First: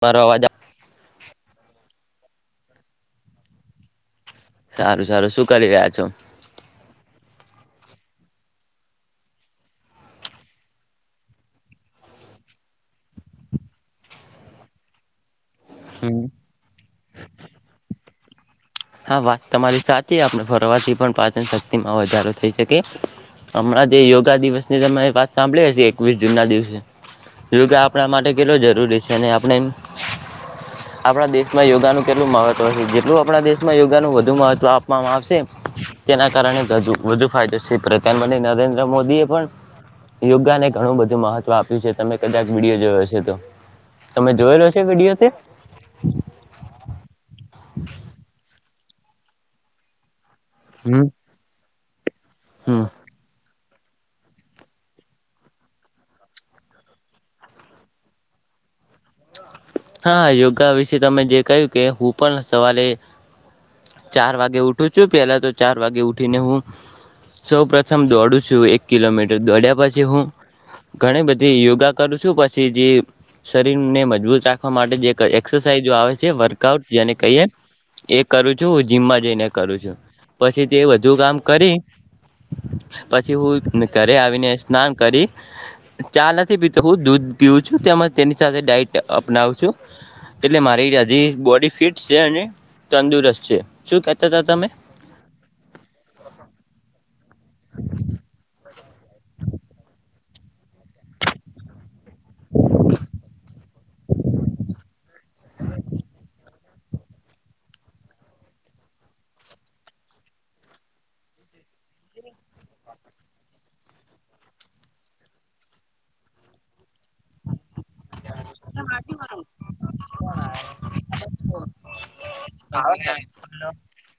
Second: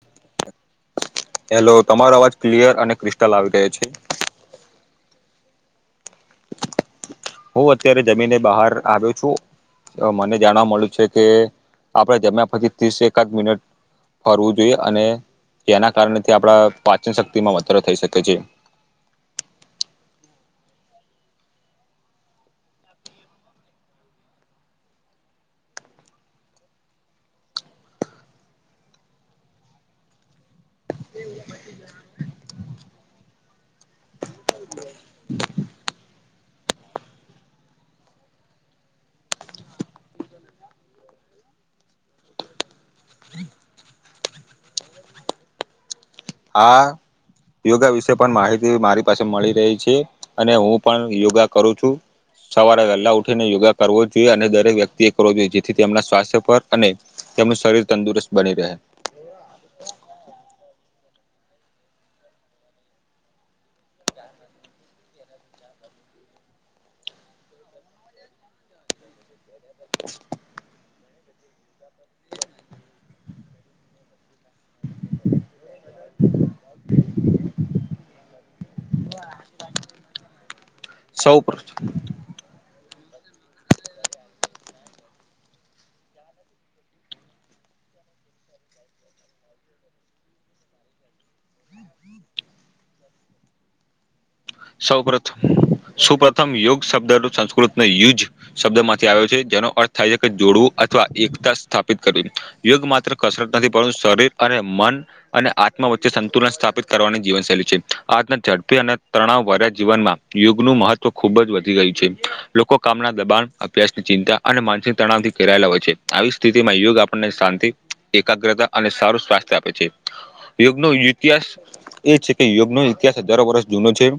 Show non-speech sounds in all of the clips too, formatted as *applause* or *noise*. બરોવાજ hello તમારો અવાજ clear અને ક્રિસ્ટલ આવી ગયો છે. સારું સારું શું કરી રહ્યા છો? હું અત્યારે જમીને બહાર આવ્યો છું મને જાણવા મળ્યું છે કે આપણે જમ્યા પછી ત્રીસ એકાદ મિનિટ ફરવું જોઈએ અને કે એના હમ કારણેથી આપડા પાચન શક્તિ માં વધારો થઈ શકે. *inaudible* હા વાત તમારી સાચી આપણે ફરવાથી પણ પાચન શક્તિમાં વધારો થઈ શકે હમણાં જે યોગા દિવસ ની તમે વાત સાંભળી હ એકવીસ જૂન ના દિવસે યોગા આપણા માટે કેટલો જરૂરી છે અને આપણે આપણા દેશમાં યોગાનું કેટલું મહત્વ છે જેટલું આપણા દેશ માં યોગાનું વધ મહત્વ આપ તમામ આપપશે તેના કારણે વધુ ફાયદો છે પ્રધાનમંત્રી નરેન્દ્ર મોદી એ પણ યોગાને ઘણું બધું મહત્વ આપ્યું છે તમે કદાચ વિડીયો જોયો છે તો તમે જોયેલો છે વિડીયો આ યોગા વિશે પણ માહિતી મારી પાસે મળી રહી છે. અને હું પણ હમ યોગા કરું છું. હમ સવારે વેલ્લા ઉઠીને યોગા કરવો જોઈએ અને દરેક વ્યક્તિએ કરવો જોઈએ જેથી તેમના સ્વાસ્થ્ય પર અને તેમનું શરીર તંદુરસ્ત બની રહે. હા યોગા વિશે તમે જે કહ્યું કે હું પણ સવારે ચાર વાગે ઉઠું છું પેલા તો ચાર વાગે ઉઠીને હું સૌ પ્રથમ દોડું છું એક કિલોમીટર દોડ્યા. પછી હું ઘણી બધી યોગા કરું છું પછી જે શરીરને મજબૂત રાખ હા માટે *unintelligible* એરસાઝ આવે છે વર્કઆઉટ જેને કહીએ. એ કરું છું જીમમાં જઈને કરું છું પછી તે વધુ કામ સૌ કરી પછી હું ઘરે આવીને સ્નાન કરી ચા નથી પીતો હું દૂધ પીઉું છું તેમ તેની સાથે ડાટ અપનાવ એટલે મારી બોડી ફિટ છે અને તંદુરસ્ત છે શું ક સૌ પ્રથમ સુપ્રથમ યોગ શબ્દ સંસ્કૃત યુ શબ્દ માંથી આવ્યો છે જેનો અર્થ થાય છે કે જોડવું અથવા એકતા સ્થાપિત કરવી યોગ માત્ર કસરત નથી પર શરીર અને મન અને આત્મા વચ્ચે સંતુલન સ્થાપિત કરવાની જીવનશૈલી છે આ ઝડપી અને તણાવ વા્યા જીવનમાં યુગનું મહત્વ ખુબ જ વધી ગયું છે લોકો કામના દબાણ અભ્યાસની ચિંતા અને માનસિક તણાવ થી કરાયેલા હોય છે આવી સ્થિતિમાં યુગ આપણને શાંતિ એકાગ્રતા અને સારું સ્વાસ્થ્ય આપે છે યોગનો ઇતિહાસ એ છે કે યોગનો ઇતિહાસ દર વર્ષ જૂનો છે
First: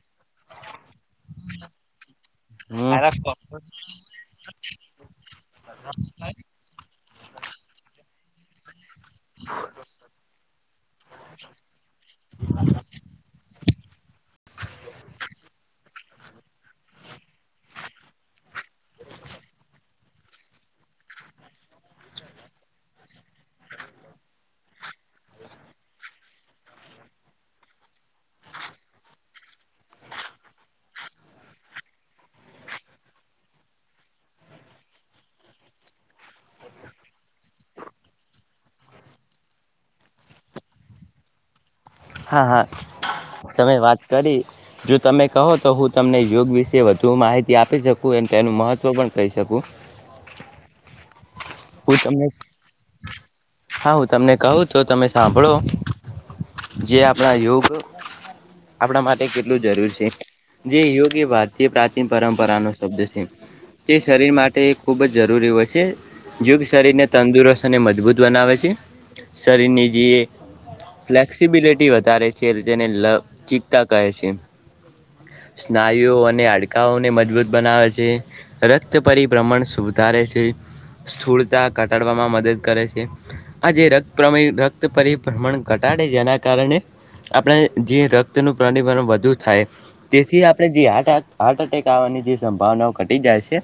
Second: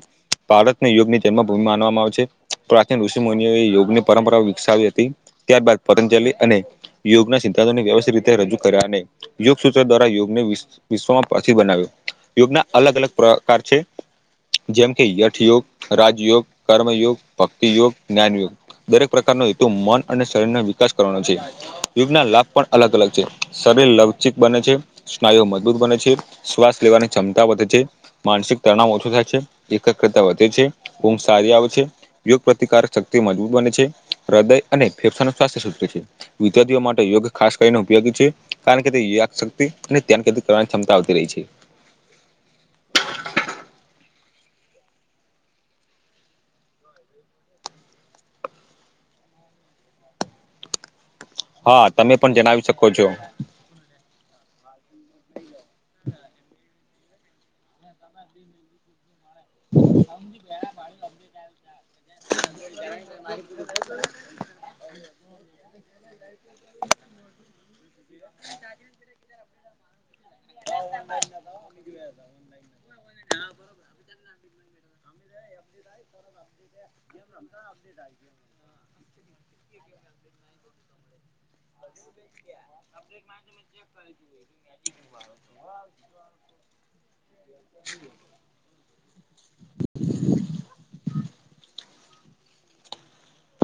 ભારતને યોગની જન્મભૂમિ માનવામાં આવે છે પ્રાચીન ઋષિ હમ મુનિઓએ યોગની પરંપરાઓ વિકસાવી હતી ત્યારબાદ પતંજલલી અને યોગના સિદ્ધાંતોની વ્યવસ્થિત રી રજૂ કર્યા નહી. યોગ સૂત્ર દ્વારા યોગને વિશ્વમાં પછ બનાવ્યો યોગના અલગ અલગ પ્રકાર છે. જેમ કે યઠયોગ, રાજયોગ કર્મયોગ ભક્તિયોગ જ્ઞાન યોગ દરેક પ્રકારનો હેતુ મન અને શરીરનો વિકાસ કરવાનો છે યુગના લાભ પણ અલગ અલગ છે શરીર લવચિક બને છે સ્નાયુ મજબૂત બને છે શ્વાસ લેવાની ક્ષમતા વધે છે માનસિક તણાવ ઓછો થાય. છે એક વધે છે આવે છે યોગ પ્રતિકારક શક્તિ મજબૂત બને છે હદય અને ફેફસા સ્સ્થ્ય છે વિદ્યાર્થીઓ માટે યોગ ખાસ કરીને ઉપયોગી છે કારણ કે તેક્ અને્યાન કરવાની ક્ષમતા આવતી રહી છે. હા હા તમે વાત કરી જો તમે કહો તો હું તમને યોગ વિશે વધુ માહિતી આપી શકું અને તેનું મહત્વ પણ કહી શકું? હા હું તમે તમને પણ જણાવી શકો છો. હા હું તમને કહું તો તમે સાંભળો. જે આપણા યોગ આપણા માટે કેટલું જરૂરી છે જે યોગ એ ભારતીય પ્રાચીન પરંપરાનો શબ્દ છે તે શરીર માટે ખૂબ જ જરૂરી હોય છે ગ શરીરને તંદુરસ્ત અને મજબૂત બનાવે છે શરીરની જે ફ્લેક્સિબિલિટી વધારે છે તેને લચિકતા કહે છે સ્નાયુઓ અને હાડકાઓને મજબૂત બનાવે છે રક્ત પરિભ્રમણ સુધારે છે સ્થૂળતા ઘટાડવામાં મદદ કરે છે આ જે રક્ત રક્ત પરિભ્રમણ ઘટાડે જેના કારણે આપણે જે રક્તનું પ્ર વધુ થાય તેથી આપણે હ ની જે સંભાવનાઓ ઘટી જાય છે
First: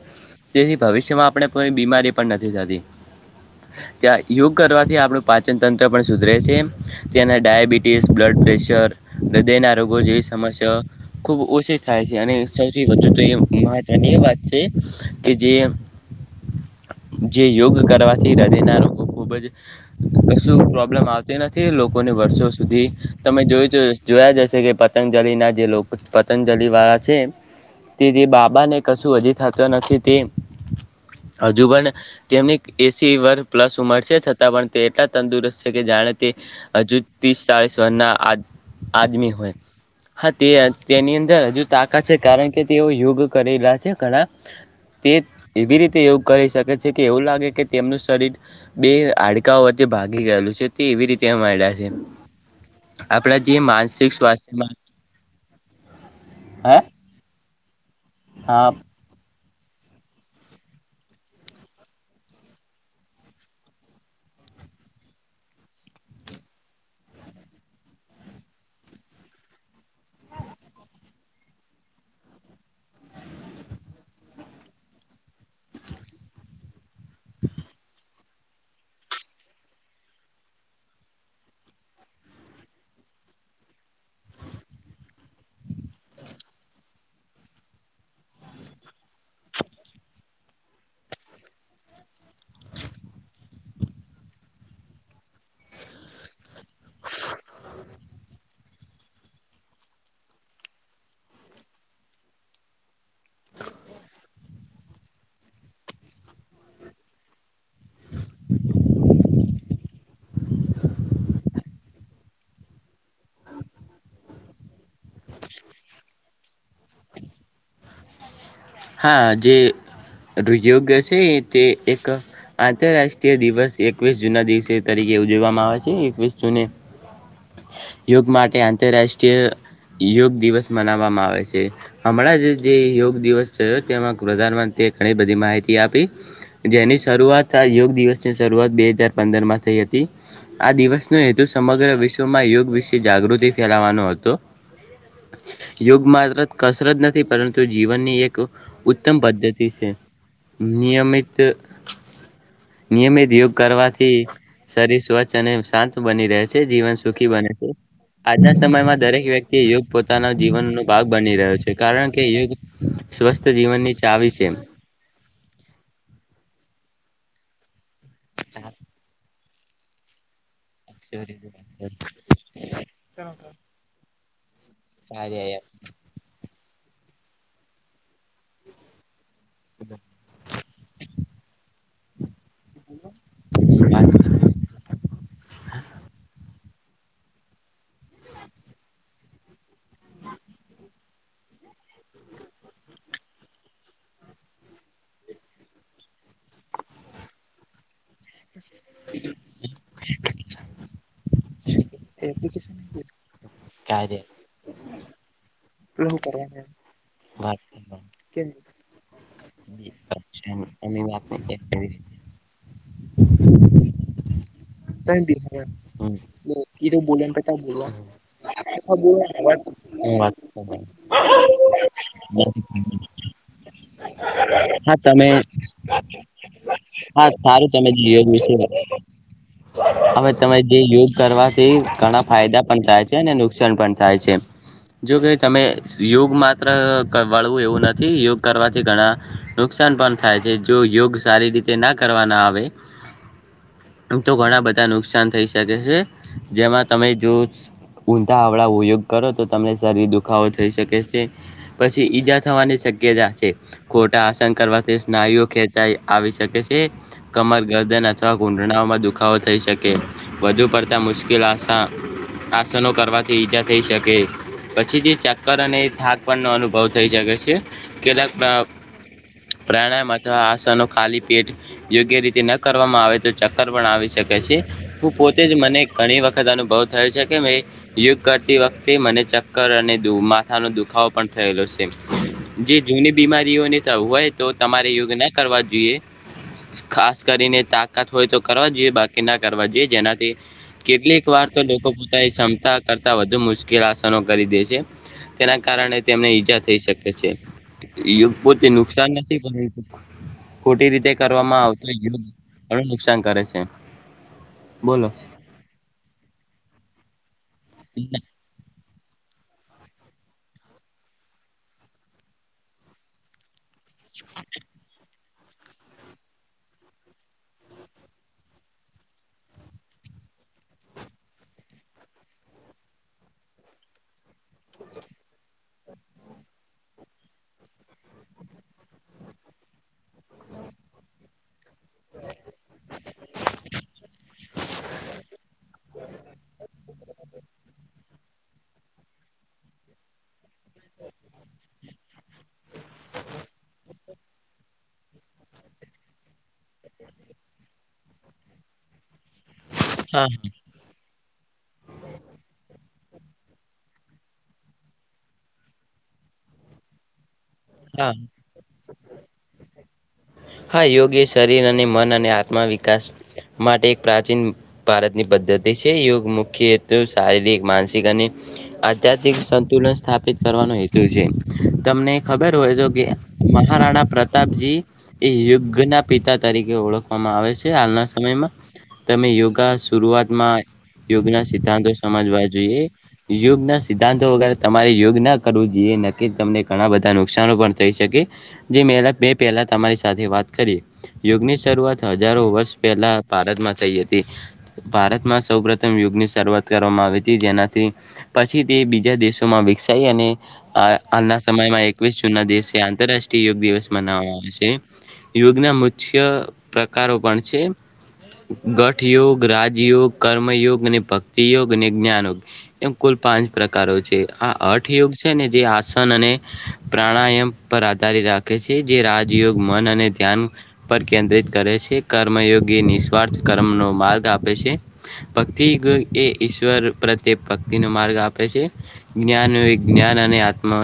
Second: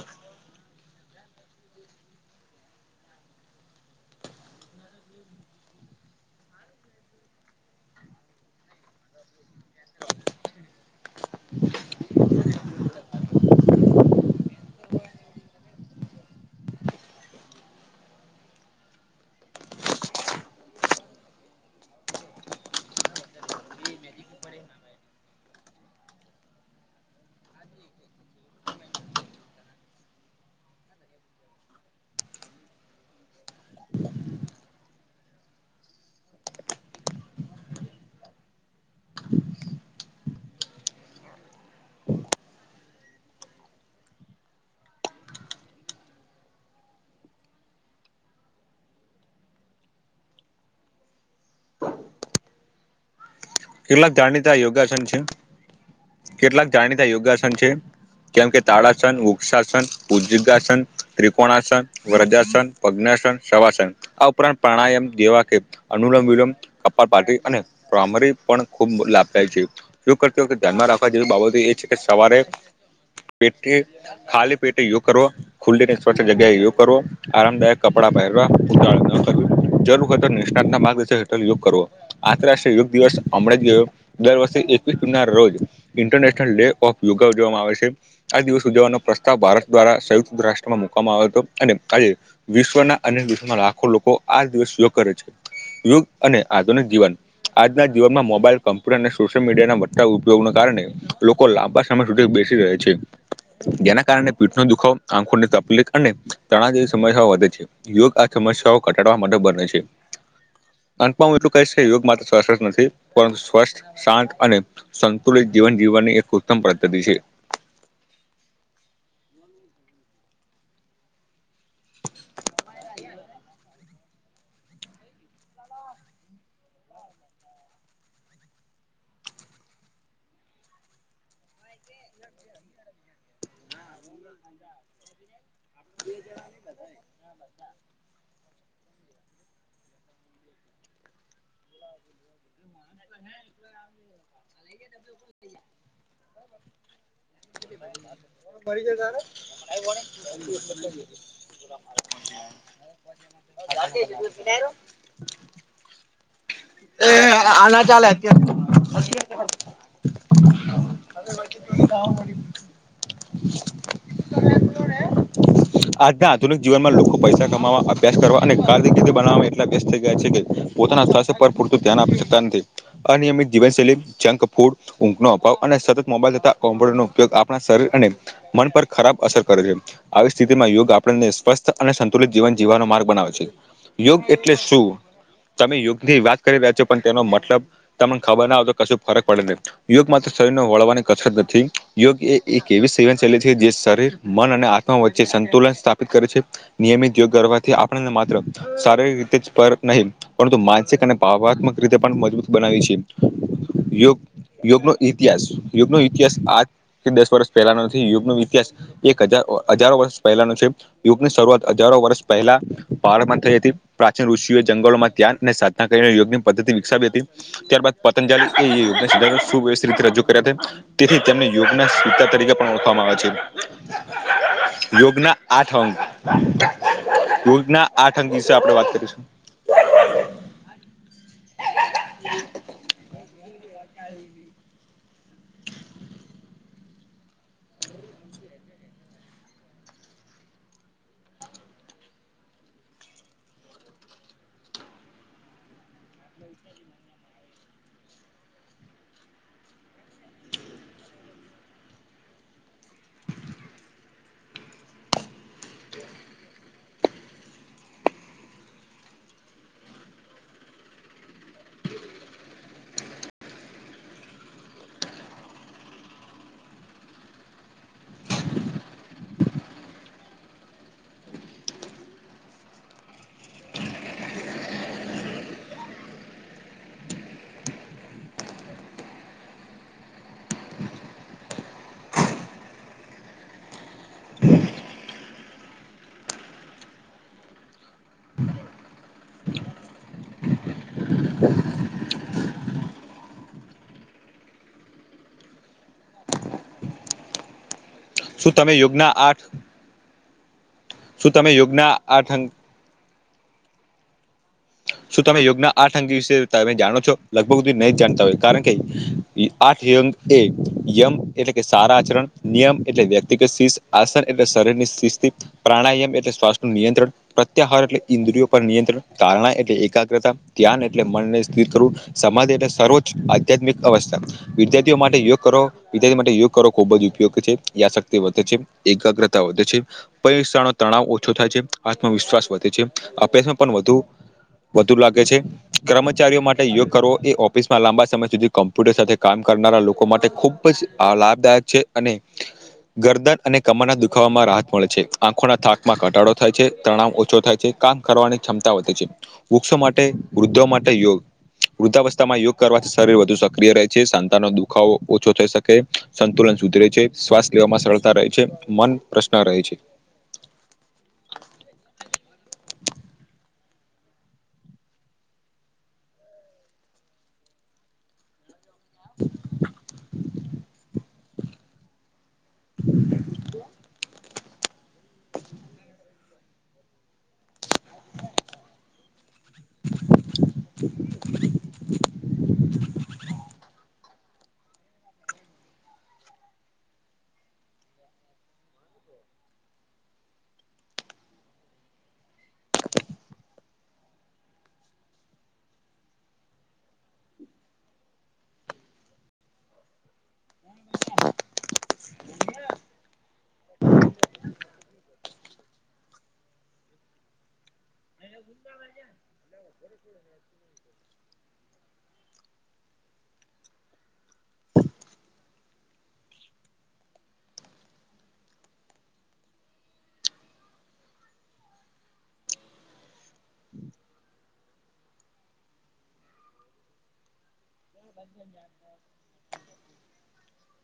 તેથી ભવિષ્યમાં આપણે પણ નથી થતી ત્યા યોગ કરવાથી આપણું પાચન તંત્ર પણ સુધરે છે તેને ડાયાબિટીસ બ્લડ પ્રેશર હૃદય ના રોગો જેવી સમસ્યા ખુબ ઓછી થાય છે અને સૌથી વધુ તો એ મહત્વની એ વાત છે કે જે જે યોગ કરવાથી હૃદયના લોકો ખૂબ જ કશું પ્રોબ્લેમ આવતી નથી લોકોને વર્ષો સુધી તમે જો જોયા જશે કે પતંજલના જે લોકો પતંજલ વાળા છે તે જે બાબાને કશું હજી થત નથી તે હજુ પણ તેમની એસી વર્ગ પ્લસ ઉંમર છે છતાં પણ તે એટલા તંદુરસ્ત છે કે જાણે તે હજુ ત્રીસ ચાળસ વરના આ આદમી હોય હા તે તેની અંદર હજુ તાકાત છે કારણ કે તેઓ યોગ કરેલા છે ઘણા તે એવી રીતે યોગ કરી શકે છે કે એવું લાગે કે તેમનું શરીર બે હાડકાઓ વચ્ચે ભાગી ગયેલું છે તે એવી રીતે મળ્યા છે આપણા જે કેટલાક માનસિક જાણીતા સ્વાસ્થ્યમાં યોગાસન છે કેટલાક હા જાણીતા યોગાસન છે કેમ કે હા તાળાસન પાસન ત્રિકોણાસન વ્રજાસન પજ્ઞાસન સવાસન આ ઉપરાંત પ્રાણાયામ જેવા કે અનુલમ વિલમ કપાલ પા અનેરી પણ ખૂબ લાભદાય છે યોગ કરતીખતે ધ્યાનમાં રાખવા જેવી બાબતો એ છે કે સવારે પટે ખાલી પેટે યોગવો ખુલ્લી ને સ્વચ્ જગ્યાએ યોગ કરવો આરામદાયક કપડાં પહેર ્ મા હેઠળ યોગ કરવો આંતરરાષ્ટ્રીય યોગ દિવસ દ વર્ષે એકવીસ જૂન ના રોજ ઇન્ટરનેશનલ ડે ઓફ યોગા ઉજવામાં આવે છે આ દિવસ ઉજવવાનો પ્રસ્તાવ ભારત દ્વારા સંયુક્ત રાષ્ટ્રમાં મુકવામાં આવ્યો હતો અને આજે વિશ્વના અનેક દેશોમાં લાખો લોકો આ દિવસ યોગ કરે છે યોગ અને આધુનિક જીવન આજના જીવનમાં મોબાઈલ કમ્પ્યુટર અને સોશિયલ મીડિયાના વધતા ઉપયોગના કારણે લોકો લાંબા સમય સુધી બેસી રહે છે જેના કારણે પીઠનો દુખાવો આંખોની તકલીફ અને તણ જેવી સમસ્યા વધે છે યોગ આ સમસ્યાઓ ઘટાડવા માટે બને છે અંકમાં એટલું કઈ છે યોગ માત્ર સરસસ નથી પરંતુ સ્વસ્થ શાંત અને સંતુલિત જીવન જીવવાની એક ઉત્તમ પદ્ધતિ છે હા જે યોગ છે તે એક આંતરરાષ્ટ્રીય દિવસ એકવીસ જૂના દિવસે તરીકે ઉજવવામાં આવે છે એકવીસ જૂને યોગ માટે આંતરરાષ્ટ્રીય યોગ દિવસ મનાવવામાં આવે છે હમણાં જ જે યોગ દિવસ જો તેમાં પ્રધાનમંત્રીએ ઘણી બધી માહિતી આપી જેની શરૂઆત યોગ દિવસની શરૂઆત બે હજાર પંદરમાં થઈ હતી આ દિવસનો હેતુ સમગ્ર વિશ્વમાં યોગ વિશે જાગૃતિ ફેલાવાનો હતો યોગ માત્ર કસરત નથી પરંતુ જીવનની એક ઉત્તમ પદ્ધતિ છે નિયમિત નિયમિત યોગ કરવાથી શરીર સ્વચ્છ અને શાંત બની રહે છે જીવન સુખી બને છે આજના સમયમાં દરેક વ્યક્તિ યોગ પોતાના જીવનનો ભાગ બની રહ્યો છે કારણ કે યોગ સુસ્ત જીવનની ચાવી છે એ એમાં લોકો પૈસા કમાવા અભ્યાસ કરવા અને કાર્િક રીતે બનાવવા વયસત થઈ ગયા છે પોતાના સ્થળસે પરપૂતો ધ્યાન આપ શકતા નથી અને અમિત જીવનશૈલી ચંક ફૂડ, ઊંઘનો અભાવ કાર્ય અને સતત મોબાઈલ થતા કોમ્પટર નો ઉપયોગ આપણા શરીર અને મન પર ખરાબ અસર કરે છે. આવી સ્થિતિમાં યોગ આપણને સ્વસ્થ અને સંતુલિત જીવન જીવવાનો માર્ગ બનાવે છે. વાત યોગ એટલે શું તમે યોગ થી વાત કરી રહ્યા છો પણ તેનો મતલબ? તમને ખબર ના હો તો કશ ફરક પડે નહી. યોગ માત્ર શરીરને વળવાની કસરત નથી, યોગ એ એક એવી સેવન શૈલી છે જે શરીર, મન અને આત્મા વચ્ચે સંતુલન સ્થાપિત કરે છે, નિયમિત યોગ કરવાથી આપણને માત્ર શારીરિક રીતે જ ફરક નહીં પરંતુ મા જે તમે પાવાબાગ માં રીતે પણ મજબ એ છે. યોગ, કાર્ય યોગ નો ઇતિહાસ યુગનો ઇતિહાસ આઠ કે દસ વર્ષ વાત પહેલાનો નથી, યુગો ઇતિહાસ એક હજ હજારો વર્ષ પહેલાનો છે. એની વાત યુગની શરૂઆત હજારો વર્ષ પહેલા પહાડમાં થઈ હતી. પ્રાચીન ઋષિઓએ જંગલોમાં ધ્યાન અને સાધના કરીને યોગની પદ્ધતિ વિકસાવી હતી. ત્યારબાદ પતંજલ યુગના સુવ્યવસ્થિત રીતે રજૂ કર્યા. તેથી તેમને યોગના સતા તરીકે પણ ઓળખવામાં આવે છે. હા તમે યોગના આઠ અંગ હા સારું યોગના તમે આઠ લીઓ અંગ વિશે વાત આપણે કરીશું અમે તમે જે યોગ કરવાથી ઘણા ફાયદા પણ થાય છે ને નુકસાન પણ થાય છે. જોકે તમે યોગ માત્ર વળવું એવું નથી, યોગ કરવાથી ઘણા નુકસાન પણ થાય છે. જો યોગ સારી રીતે ના કરવાના આવે તો ઘણા બ ધા નુકસાન થઈ શકે છે. જેમાં તમે જો ઊંધા અવળા ઉપયોગ કરો તો તમને શરીર દુખાવો થઈ શકે છે. પછી ઈજા થવાની શક્યતા છે ખોટા આસન કરવાથી સ્નાયુઓ ખેંચાઈ આવી શકે છે કમર, ગર્દન અથવા ઘુંટણામાં દુખાવો થઈ શકે. વધુ પડતા મુશ્કેલ આસ આસનો કરવાથી ઈજા થઈ શકે પછી તે ચક્કર અને થાક પણનો અનુભવ થઈ શકે છે. કેટક પ્રાણાયામ અથવા આસનો ખાલી પેટ યોગ્ય રીતે ન કરવામાં આવે તો ચક્કર પણ આવી શક કે છે. હું પોતે જ મને ઘણી વખત અનુભવ થયો છે કે મે યોગ કરતી વખતે મને ચક્કર અને માથાનો દુખાવો પણ થયેલો છે. જે જૂની બીમારીઓની હોય તો તમારે યોગ ના કરવા જોઈએ ખાસ કરીને તાકાત હોય તો કરવા જોઈએ બાક ના કરવા જોઈએ. જેનાથી કેટલીક વાર તો લોકો પોતાની ક્ષમતા કરતા વધુ મુશ્કેલ આસનો કરી દે છે. તેના કારણે તેમને ઈજા થઈ શકે છે. યોગ શું પોતે તમે નુકસાન યોગના નથી આઠ ખોટી રીતે શું તમે કરવામાં આવતો યોગના યુગ આઠ અંગ ઘણું નુકસાન કરે છે. બોલો શું તમે યોગના આઠ અંગ વિશે તમે જાણો છો? બુધી નહી જાણતા હોય. કારણ કે આઠ યંગ એ યમ એટલે કે સારા આચરણ, નિયમ એટલે વ્યક્તિગત શીષ આસન એટલે શરીર ની શિસ્ પ્રાણાયામ એટલે શ્વાસ નું નિયંત્રણ, પ્રત્યાહાર એટલે ઇન્દ્રિયો પર નિયંત્રણ, તારણા એલે એકાગ્રતા, ધ્યાન એટલે મનને સ્થિર કરવું, સમાજ એટલે સર્વોચ્ચ આધ્યાત્મિક અવસ્થા. વિદ્યાર્થીઓ માટે યોગ કરો વિદ્યાર્થી માટે યોગ કરો ખુબ જ ઉપયોગ છે. યાશક્તિ વધે છે, એકાગ્રતા વધે, છેક્ષા તણાવ ઓછો થાય છે, આત્મવિશ્વાસ વધે છે, અભ્યાસમાં પણ વધુ વધુ લાગે છે, કર્મચારીઓ માટે યો કરવો એ ઓફિસમાં લાંબા સમય સુધી કોમ્પ્યુટર સાથે કામ કરનારા લોકો માટે ખુબજ લાભદાયક છે, અને ગરદન અને કમરના દુખામાં રાહત મળે છે, આંખોના થાકમાં ઘટાડો થાય છે, તણાવ ઓછો થાય છે, કામ કરવાની ક્ષમતા વધે છે. વૃક્ષો માટે, હા વૃદ્ધો માટે યોગ. વૃદ્ધાવસ્થામાં યોગ કરવાથી શરીર વધુ સક્રિય રહે છે, સાતાનો દુખાવો ઓછો થઈ શકે સંતુલન શુદધ રહે છે, સ્ લેવામાં સરળતા હા રહે છે, મન પ્રશ્ન રહે છે. હા, યોગ એ શરીર અને મન અને આત્મા વિકાસ માટે એક પ્રાચીન ભારતની પદ્ધતિ છે, યોગ મુખ્ય હેતુ શારીરિક માનસિક અને આધ્યાત્મિક સંતુલન સ્થાપિત કરવાનો હેતુ છે. તમને ખબર હોય, તો કે મહારાણા પ્ર તાપજી એ યોગના પિતા તરીકે ઓળખવામાં આવે છે. હાલના સમયમા તમે યોગા શરૂઆતમા યોગના સિદ્ધાંતો સમજવા જોઈએ, યોગના સિદ્ધાંતો વગરે તમારે યોગના કરવુ જોઈએ ન તમને ઘણા બધા નુકસાન પણ થઈ, શકે જે બે પહેલા તમારી સાથે વાત કરીએ યોગની શરૂઆત હજારો વર્ષ પહેલા ભારતમાં થઈ હતી. ભારતમાં સૌ પ્રથમ યોગની શરૂઆત કરવામાં આવી હતી, જેનાથી પછી તે બીજા દેશોમાં વિકસાઈ અને હાલના સમયમાં એકવીસ જૂનના દિવસે આંતરરાષ્ટ્રીય યોગ દિવસ મનાવામાં છે. યોગના મુખ્ય પ્રકારો પણ છે. ગઠયોગ, રાજયોગ, કર્મયોગ, અને ભક્તિ યોગ, અને જ્ઞાન. એમ કુલ પાંચ પ્રકારો છે, આ અઠ યોગ છે, ને જે આસન અને પ્રાણાયામ પર આધાર રાખે છે. જે રાજયોગ મન અને ધ્યાન પર કેન્દ્રિત કરે છે. કર્મયોગી નિસ્વાર્થ કર્મનો માર્ગ આપે છે, ભક્તિ એ ઈશ્વર પ્રત્યે માર્ગ આપે છે, જ્ઞાન વિજ્ઞાન અને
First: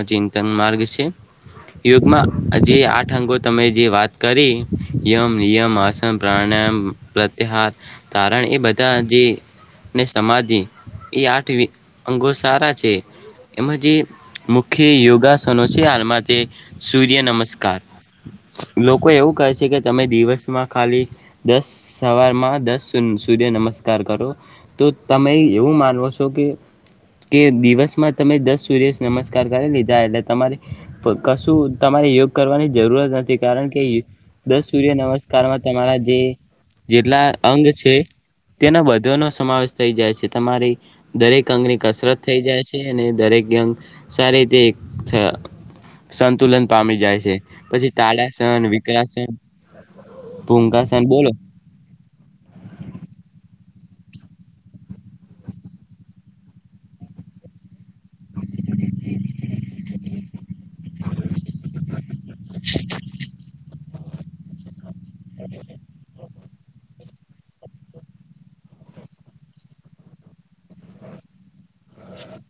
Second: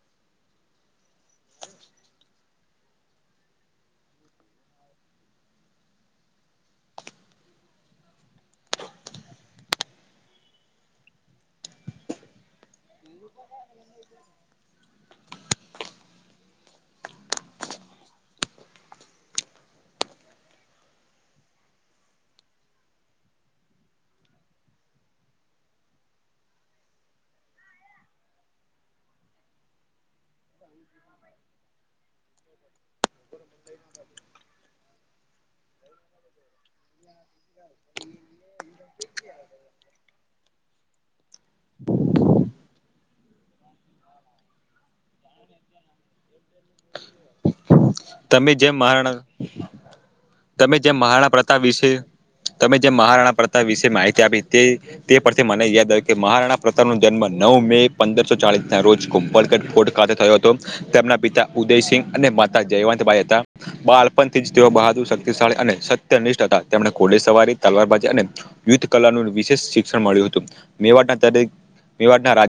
ચિંતન માર્ગ છે, યુગમાં જે આઠ અંગો તમે જે વાત કરી યમ નિયમ આસન પ્રાણાયામ, પ્રત્યાહાર તારણ એ બધા જે ને સમાધિ એ આઠ અંગો સારા છે. એમાં જે મુખ્ય યોગાસનો છે, હાલમા તે સૂર્ય નમસ્કાર લોકો એવું કહે છે, કે તમે દિવસમાં ખાલી દસ સવારમાં દસ સૂર્ય નમસ્કાર કરો, તો તમે એવું માનવો છો, કે દિવસમા તમે દસ સૂર્ય નમસ્કાર કરી લીધા એટલે તમારે કશું, તમારે યોગ કરવાની નથી, કારણ કે દસ સૂર્ય નમસ્કારમાં તમારા જે જેટલા અંગ છે, તેના બધોનો સમાવેશ થઈ જાય છે, તમારે દરેક અંગની કસરત થઈ જાય છે, અને દરેક અંગ સારી રીતે આસંતુલન પામી જાય છે. પછી તમે તાળાસન જેમ મહારાણા વિકરાસન તમે જેમ ભૂંગાસન બોલો મહારાણા પ્રથા વિશે, તમે જેમ મહારાણા પ્રથા વિશે માહિતી આપી તે પરથી મને યાદ કે મહારાણા પ્રતાનો, જન્મ નવ મે પંદરસો ચાડીસના રોજ, કોપલકટ ફોર્ટ થયો હતો, તેમના પિતા ઉદયસિંહ અને માતા જયવંતબાઈ હતા, બાળપણથી જ તેઓ બહાદુર શક્તિશાળી અને સત્યનિષ્ઠ હતા, તેમને ઘોડે સવારી તલવારબાજી અને યુદ્ધ કલાનું વિશેષ શિક્ષણ, મળ્યું હતું. *unintelligible* *unintelligible* રાજ.